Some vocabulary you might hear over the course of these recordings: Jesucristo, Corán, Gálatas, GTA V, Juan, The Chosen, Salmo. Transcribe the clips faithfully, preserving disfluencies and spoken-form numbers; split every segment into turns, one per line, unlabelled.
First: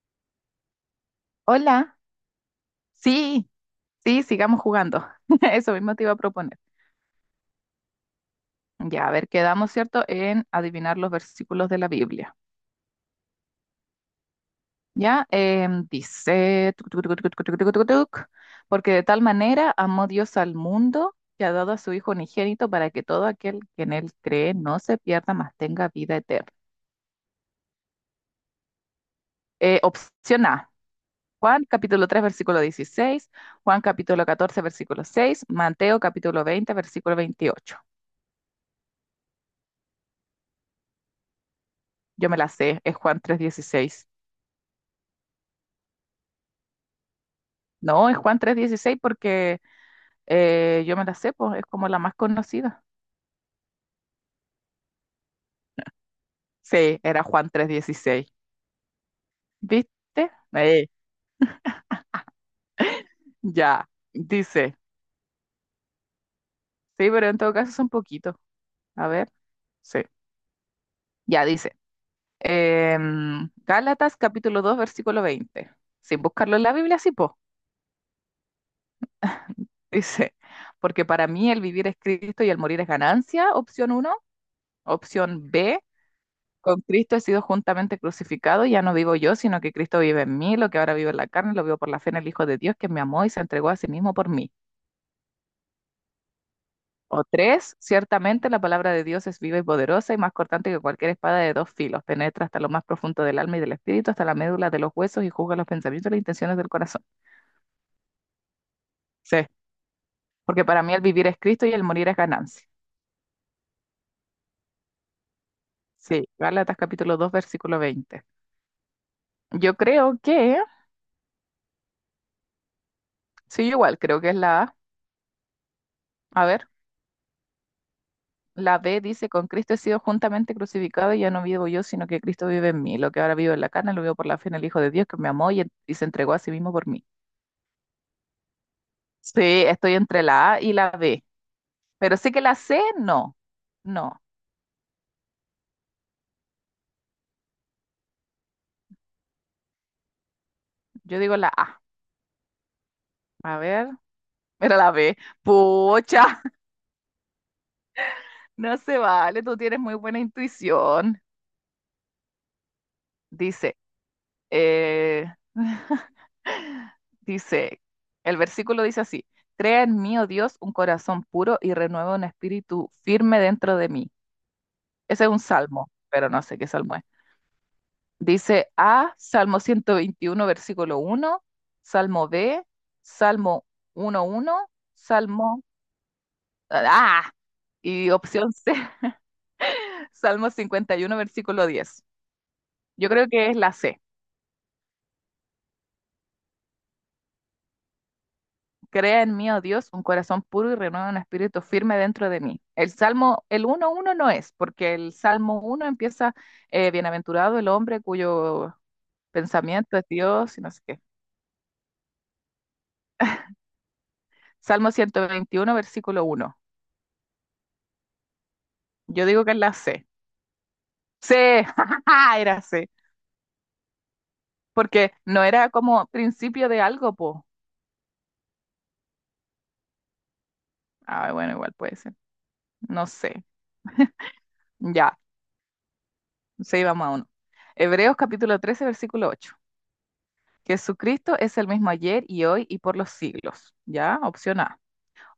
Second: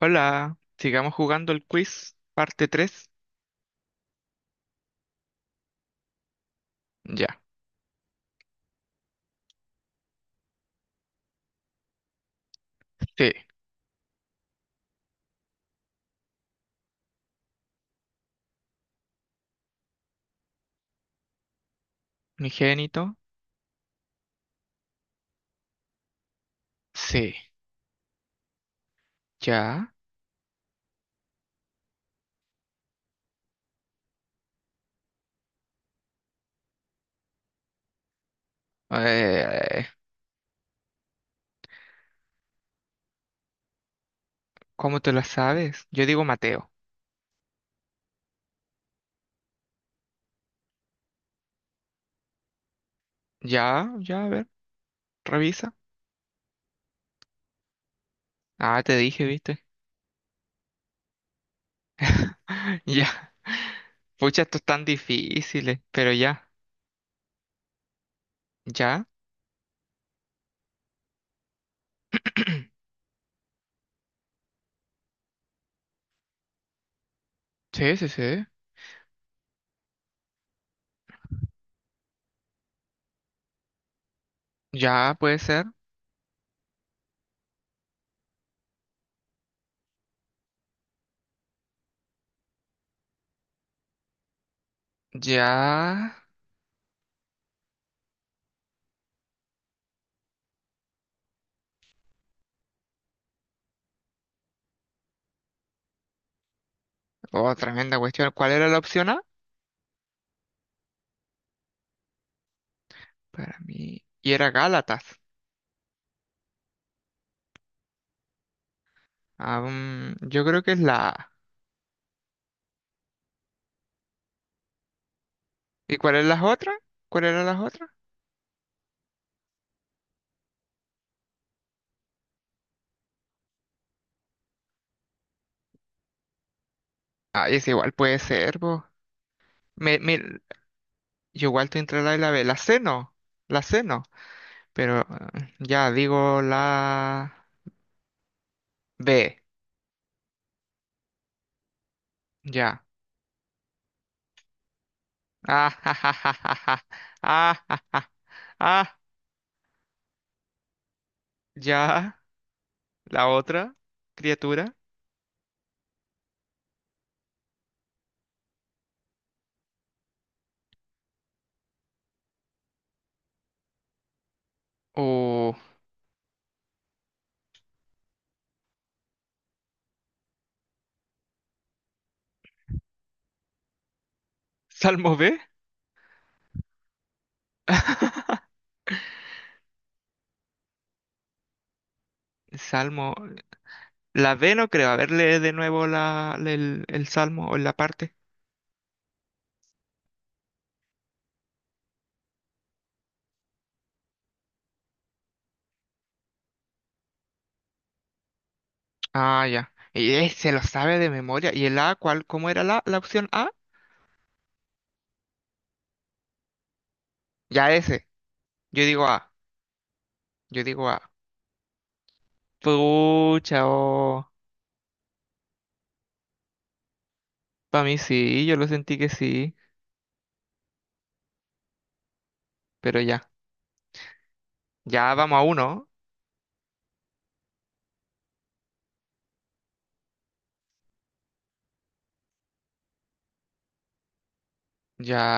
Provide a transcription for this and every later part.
Hola, sigamos jugando el
Hola,
quiz, parte tres.
sí, sí, sigamos jugando. Eso mismo te iba a proponer.
Ya,
Ya, a ver, quedamos, ¿cierto?, en adivinar los versículos de la Biblia.
sí.
Ya, em, dice, tuc, tuc, tuc, tuc, tuc, tuc, tuc, tuc, tuc, porque de tal manera amó Dios al mundo que ha dado a su Hijo unigénito para
Unigénito,
que todo aquel que en él cree no se pierda, mas tenga vida eterna.
sí.
Eh,
Ya.
opción A, Juan capítulo tres versículo dieciséis. Juan capítulo catorce versículo seis. Mateo capítulo veinte versículo veintiocho.
Eh,
Yo me la sé, es Juan tres dieciséis.
¿cómo te la sabes? Yo digo Mateo.
No, es Juan tres dieciséis porque eh, yo me la sé, pues, es como la más conocida.
Ya, ya, a ver, revisa.
Sí, era Juan tres dieciséis.
Ah, te dije, ¿viste?
¿Viste? Eh,
Ya.
ya,
Pucha, esto es
dice.
tan difícil, pero ya.
Sí, pero en todo caso son poquitos.
Ya.
A ver, sí, ya dice. em, Gálatas capítulo dos versículo veinte. Sin buscarlo en la Biblia, sí, po.
Sí, sí, sí.
Dice, porque para mí el vivir es Cristo y el morir es ganancia, opción uno.
Ya, puede
Opción
ser.
B, con Cristo he sido juntamente crucificado, ya no vivo yo, sino que Cristo vive en mí, lo que ahora vivo en la carne, lo vivo por la fe en el Hijo de Dios, que me amó y se entregó a sí mismo por mí.
Ya.
O tres, ciertamente la palabra de Dios es viva y poderosa y más cortante que cualquier espada de dos filos, penetra hasta lo más profundo del alma y del espíritu, hasta la médula de los huesos y juzga los pensamientos y las intenciones del corazón.
Oh, tremenda cuestión. ¿Cuál era la opción A?
Sí, porque para mí el vivir es Cristo y el morir es ganancia.
Para mí. Y era Gálatas.
Sí, Gálatas capítulo dos versículo veinte.
Ah,
Yo creo
mm, yo
que,
creo que es la A.
sí, yo igual, creo que es la A.
¿Y cuál es las
A ver.
otras? ¿Cuál eran las otras?
La B dice, con Cristo he sido juntamente crucificado y ya no vivo yo, sino que Cristo vive en mí. Lo que ahora vivo en la carne lo vivo por la fe en el Hijo de Dios que me amó y, en- y se entregó a sí mismo por mí.
Ah, es igual puede ser, vos.
Sí, estoy
Me,
entre
me,
la A y la B,
yo igual estoy entre la A
pero
y la
sí que
B.
la
La C
C
no,
no,
la C no.
no,
Pero ah, ya digo la B,
yo digo la A.
ya.
A ver, era la B.
Ah, ja, ja,
Pucha,
ja, ja, ja. Ah, ja, ja.
no
Ah,
se vale, tú tienes muy buena intuición.
ya. La otra
Dice,
criatura.
eh, dice, el versículo dice así, crea en mí, oh Dios, un corazón puro y renueva un espíritu firme dentro de mí. Ese es un
O
salmo, pero no sé qué salmo es. Dice A, Salmo ciento veintiuno versículo uno, Salmo B, Salmo uno uno,
Salmo B.
Salmo... Ah, y opción C, Salmo cincuenta y uno versículo diez. Yo
Salmo.
creo que es la C.
La B no creo. A ver, lee de nuevo la, el, el salmo o la parte.
Crea en mí, oh Dios, un corazón puro y renueva un espíritu firme dentro de mí. El Salmo, el uno uno no es, porque el Salmo uno empieza, eh, bienaventurado el hombre cuyo
Ah, ya.
pensamiento es
Y él se
Dios y
lo
no sé
sabe
qué.
de memoria. ¿Y el A cuál? ¿Cómo era la, la opción A?
Salmo ciento veintiuno versículo uno.
Ya ese. Yo digo
Yo
A.
digo que es la C.
Yo digo A.
C, jajaja, era C.
Pucha, oh.
Porque no era como principio de algo, po.
Para mí sí, yo lo sentí que sí.
Ah, bueno, igual puede ser.
Pero
No
ya.
sé.
Ya
Ya,
vamos a uno.
sí, vamos a uno. Hebreos capítulo trece versículo ocho. Jesucristo es el mismo ayer y hoy y por los siglos. Ya, opción A.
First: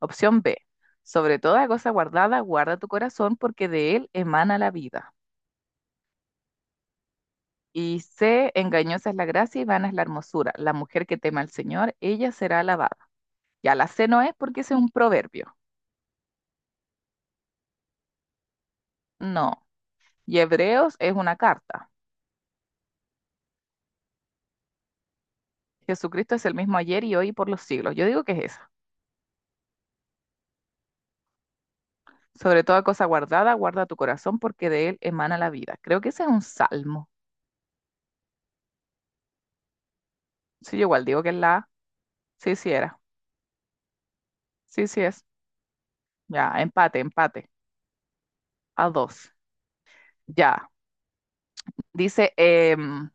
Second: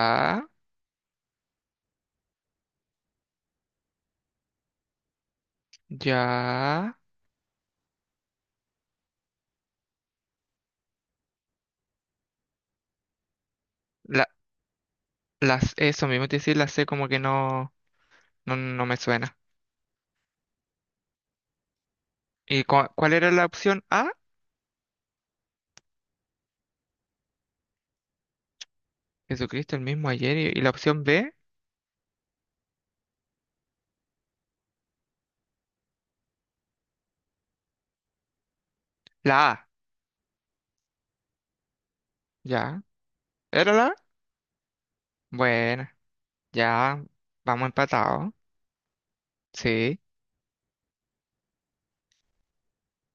Opción B. Sobre toda cosa guardada, guarda tu corazón porque de él emana la vida.
Ya.
Y C, engañosa es la gracia y vana es la hermosura. La mujer que teme al Señor, ella será alabada. Ya la C no
La,
es porque ese es un proverbio.
las, eso mismo te decía, la C como que no, no, no me suena.
No, y Hebreos es una carta.
¿Y cua- cuál era la opción A?
Jesucristo es el mismo ayer y hoy y por los siglos. Yo digo que es esa.
Jesucristo el mismo ayer. ¿Y, y la opción B?
Sobre toda cosa guardada, guarda tu corazón porque de él emana la vida. Creo que ese es un salmo.
La A.
Sí, yo igual digo que es la A. Sí, sí
Ya.
era.
¿Era la A?
Sí, sí es.
Bueno.
Ya, empate,
Ya.
empate.
Vamos empatados.
A dos.
Sí.
Ya. Dice, em,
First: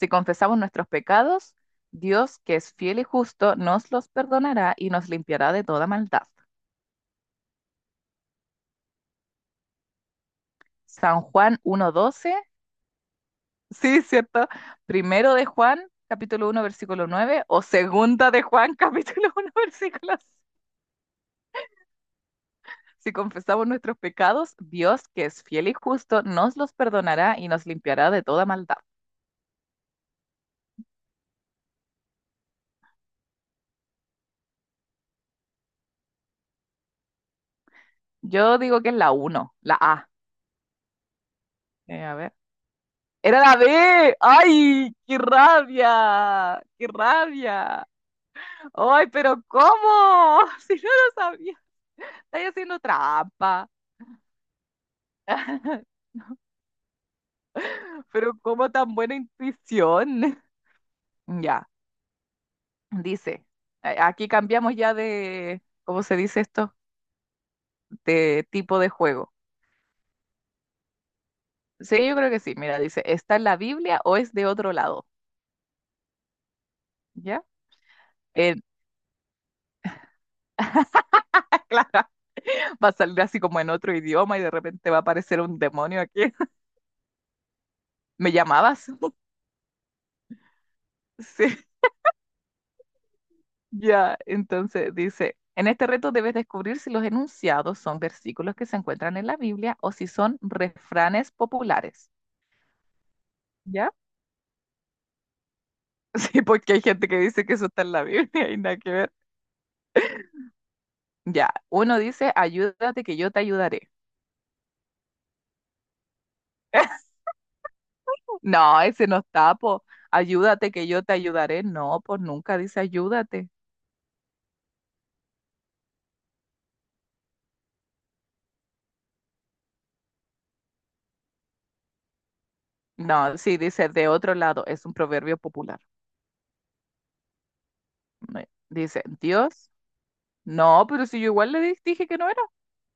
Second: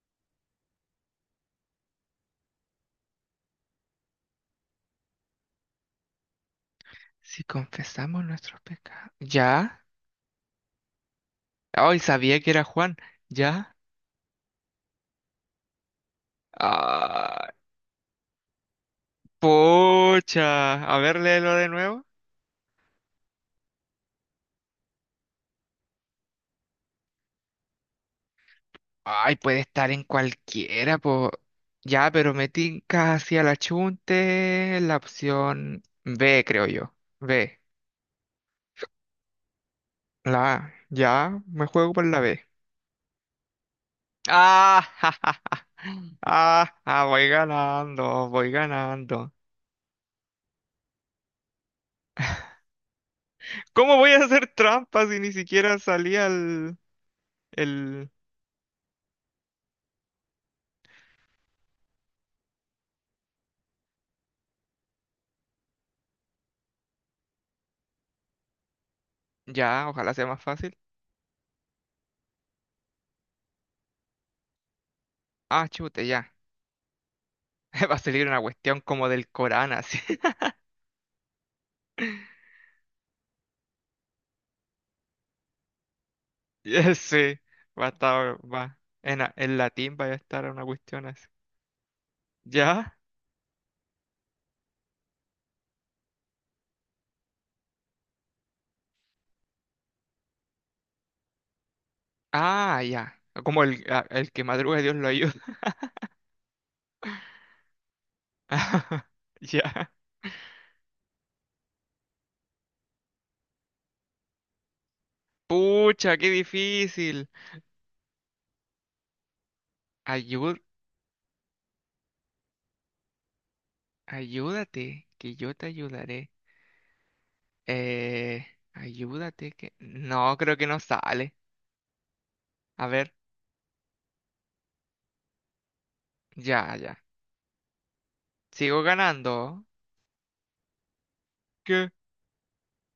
si confesamos nuestros pecados, Dios, que es fiel y justo, nos los perdonará y nos limpiará de toda maldad.
Si confesamos nuestros pecados. ¿Ya?
San Juan uno
Ay,
doce.
sabía que era Juan. ¿Ya?
Sí, ¿cierto? Primero de Juan, capítulo uno, versículo nueve,
Ah,
o segunda de Juan, capítulo uno, versículo seis.
pocha. A ver, léelo de nuevo.
Si confesamos nuestros pecados, Dios, que es fiel y justo, nos los perdonará y nos limpiará de toda maldad.
Ay, puede estar en cualquiera, po. Ya, pero me tinca hacia la chunte la opción B, creo yo. B.
Yo digo que es la uno, la A.
La A. Ya, me juego
Eh,
por
a
la
ver.
B.
Era la B.
Ah,
¡Ay, qué
ja, ja, ja.
rabia!
Ah,
¡Qué
ah, voy
rabia!
ganando, voy
¡Ay,
ganando.
pero cómo! Si no lo sabía. Estáis haciendo trampa.
¿Cómo voy a hacer trampas si ni siquiera salía el, el,
Pero cómo tan buena intuición. Ya. Dice, a- aquí cambiamos ya de, ¿cómo se dice esto? De tipo de juego.
Ya, ojalá sea más fácil.
Sí, yo creo que sí. Mira, dice, ¿está en la Biblia o es de otro lado?
Ah, chute, ya.
¿Ya?
Va a salir una
En,
cuestión como del Corán, así.
claro, va a salir así como en otro idioma y de repente va a aparecer un demonio aquí.
Ya, sí, va a
¿Me
estar, va.
llamabas?
En, a- en latín va a estar una cuestión así.
Sí,
¿Ya?
ya. Entonces dice, en este reto debes descubrir si los enunciados son versículos que se encuentran en la Biblia o si son refranes populares.
Ah, ya. Como el,
¿Ya?
a- el que madruga Dios lo ayuda.
Sí, porque hay gente que dice que eso está en la Biblia y nada que ver.
Ya.
Ya, uno dice, ayúdate que yo te ayudaré.
Pucha, qué difícil.
No, ese no está, po.
Ayud,
Ayúdate que yo te ayudaré. No, pues nunca dice ayúdate.
ayúdate, que yo te ayudaré. Eh, ayúdate, que... No, creo que no sale. A ver,
No, sí, dice de otro lado. Es un proverbio popular.
ya, ya.
Me-
Sigo
Dice,
ganando.
Dios. No, pero si yo igual le di-
Qué.
dije que no era.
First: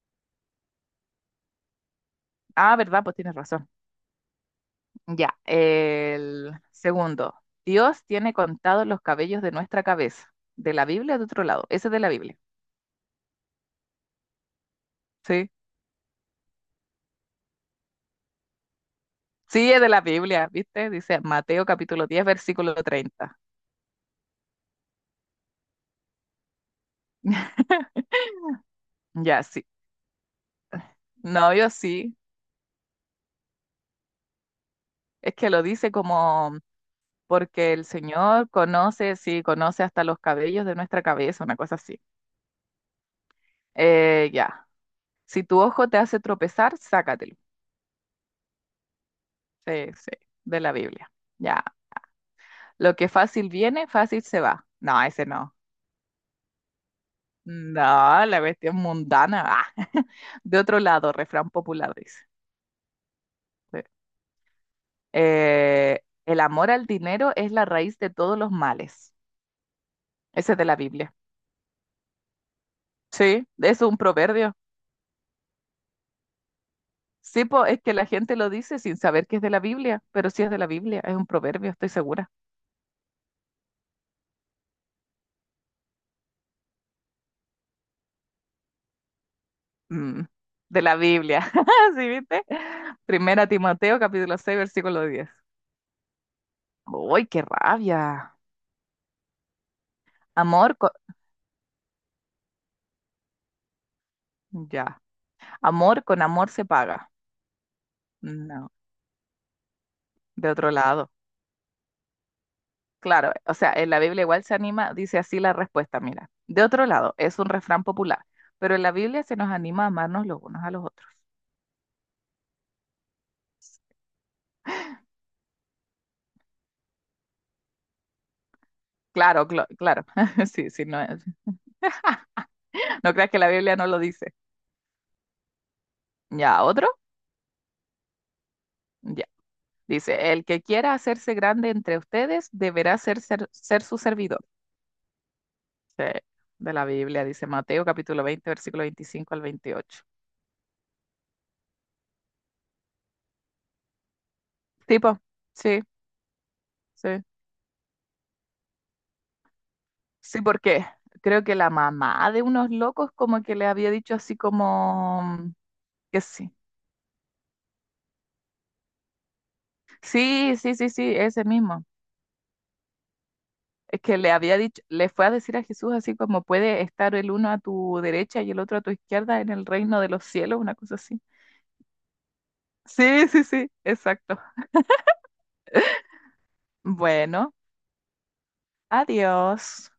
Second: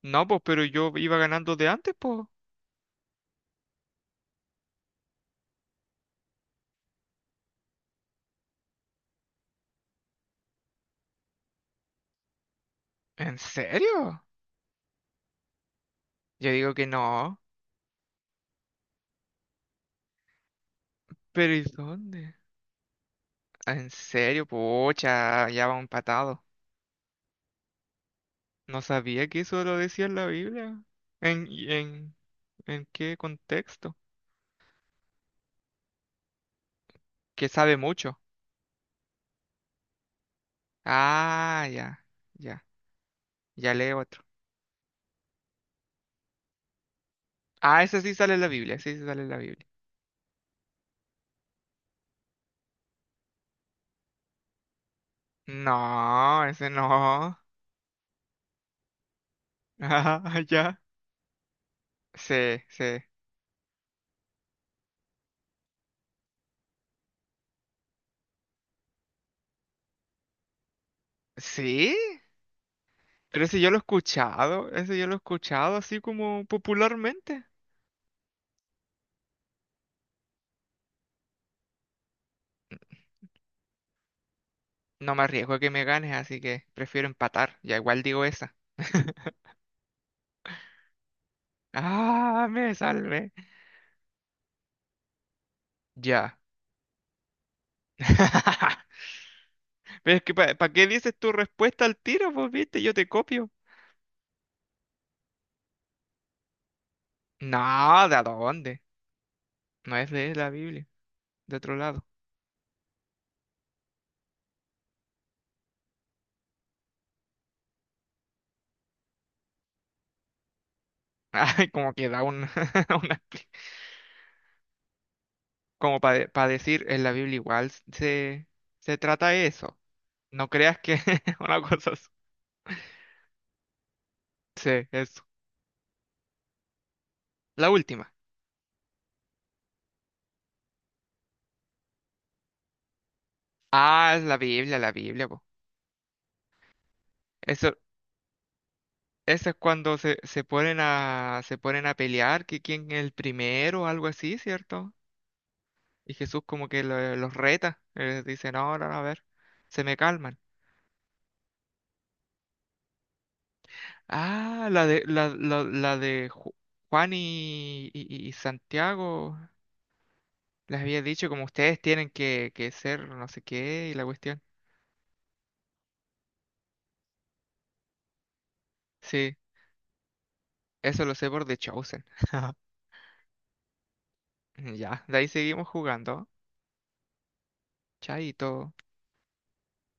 No, pues, pero yo iba ganando de antes, pues.
Ah, verdad, pues tienes razón. Ya, el segundo. Dios tiene contados los cabellos de nuestra cabeza. De la Biblia de otro lado. Ese es de la Biblia.
¿En serio?
Sí.
Yo digo que no.
Sí, es de la Biblia, ¿viste? Dice
¿Pero y
Mateo capítulo diez
dónde?
versículo treinta.
¿En serio? Pucha, ya va empatado. No sabía que
Ya,
eso
sí.
lo decía en la Biblia. ¿En,
No,
y
yo
en,
sí.
¿en qué contexto?
Es que lo dice como
Que
porque
sabe
el
mucho.
Señor conoce, sí, conoce hasta los cabellos de nuestra cabeza, una
Ah,
cosa así.
ya, ya. Ya lee otro.
Eh, ya. Si tu ojo te hace tropezar, sácatelo.
Ah, ese sí sale en la Biblia, ese sí sale en la Biblia.
Sí, sí, de la Biblia. Ya. Lo que fácil viene, fácil se va. No, ese no.
No, ese no.
No, la cuestión mundana. Ah.
Ah,
De
ya.
otro lado, refrán popular dice.
Sí, sí.
Sí. Eh, el amor al dinero es la raíz de todos los males. Ese es de la Biblia.
¿Sí? Pero
Sí,
ese yo lo he
es un proverbio.
escuchado, ese yo lo he escuchado así como popularmente.
Sí, po, es que la gente lo dice sin saber que es de la Biblia, pero sí es de la Biblia, es un proverbio, estoy segura.
No me arriesgo a que me ganes, así que prefiero empatar. Ya igual digo esa.
Mm, de la Biblia, ¿sí viste?
Ah, me salvé.
Primera Timoteo, capítulo seis versículo diez.
Ya.
¡Uy, qué rabia!
Pero es que, ¿para
Amor
qué
con...
dices tu respuesta al tiro? Pues viste, yo te copio.
Ya, amor con amor se paga.
No, ¿de
No,
dónde? No es de la
de otro
Biblia,
lado.
de otro lado.
Claro, o sea, en la Biblia igual se anima, dice así la respuesta, mira. De otro lado, es un refrán popular, pero en la Biblia se nos anima a amarnos los unos a los otros.
Ay, como que da un, una, expli- como para decir, en la Biblia igual se, se trata
Claro, clo-
eso.
claro,
No
sí,
creas
sí,
que
no, es-
una cosa así.
no creas que la Biblia no lo dice.
Sí, es.
Ya, otro.
La última.
Ya. Dice, el que quiera hacerse grande entre ustedes deberá ser, ser, ser su
Ah, es la
servidor.
Biblia, la Biblia, po.
Sí, de la Biblia, dice
Eso,
Mateo capítulo veinte versículo veinticinco al
eso es cuando
veintiocho.
se, se ponen a, se ponen a pelear, que quién es el primero o algo así, ¿cierto?
Tipo, sí,
Y Jesús como que lo-
sí.
los reta, eh, dice, no, no, no, a ver, se me calman.
Sí, porque creo que la mamá de unos locos como que le había dicho así
Ah, la de,
como
la,
mm,
la, la
que
de
sí.
Ju- Juan y, y- y Santiago,
Sí, sí,
les
sí,
había
sí,
dicho como
ese
ustedes
mismo.
tienen que, que ser no sé qué y
Es
la
que le
cuestión.
había dicho, le fue a decir a Jesús así como puede estar el uno a tu derecha y el otro a tu
Sí,
izquierda en el reino de los cielos, una cosa
eso lo
así.
sé por The Chosen.
Sí, sí, sí, exacto.
Ya, de ahí seguimos jugando.
Bueno,
Chaito.
adiós.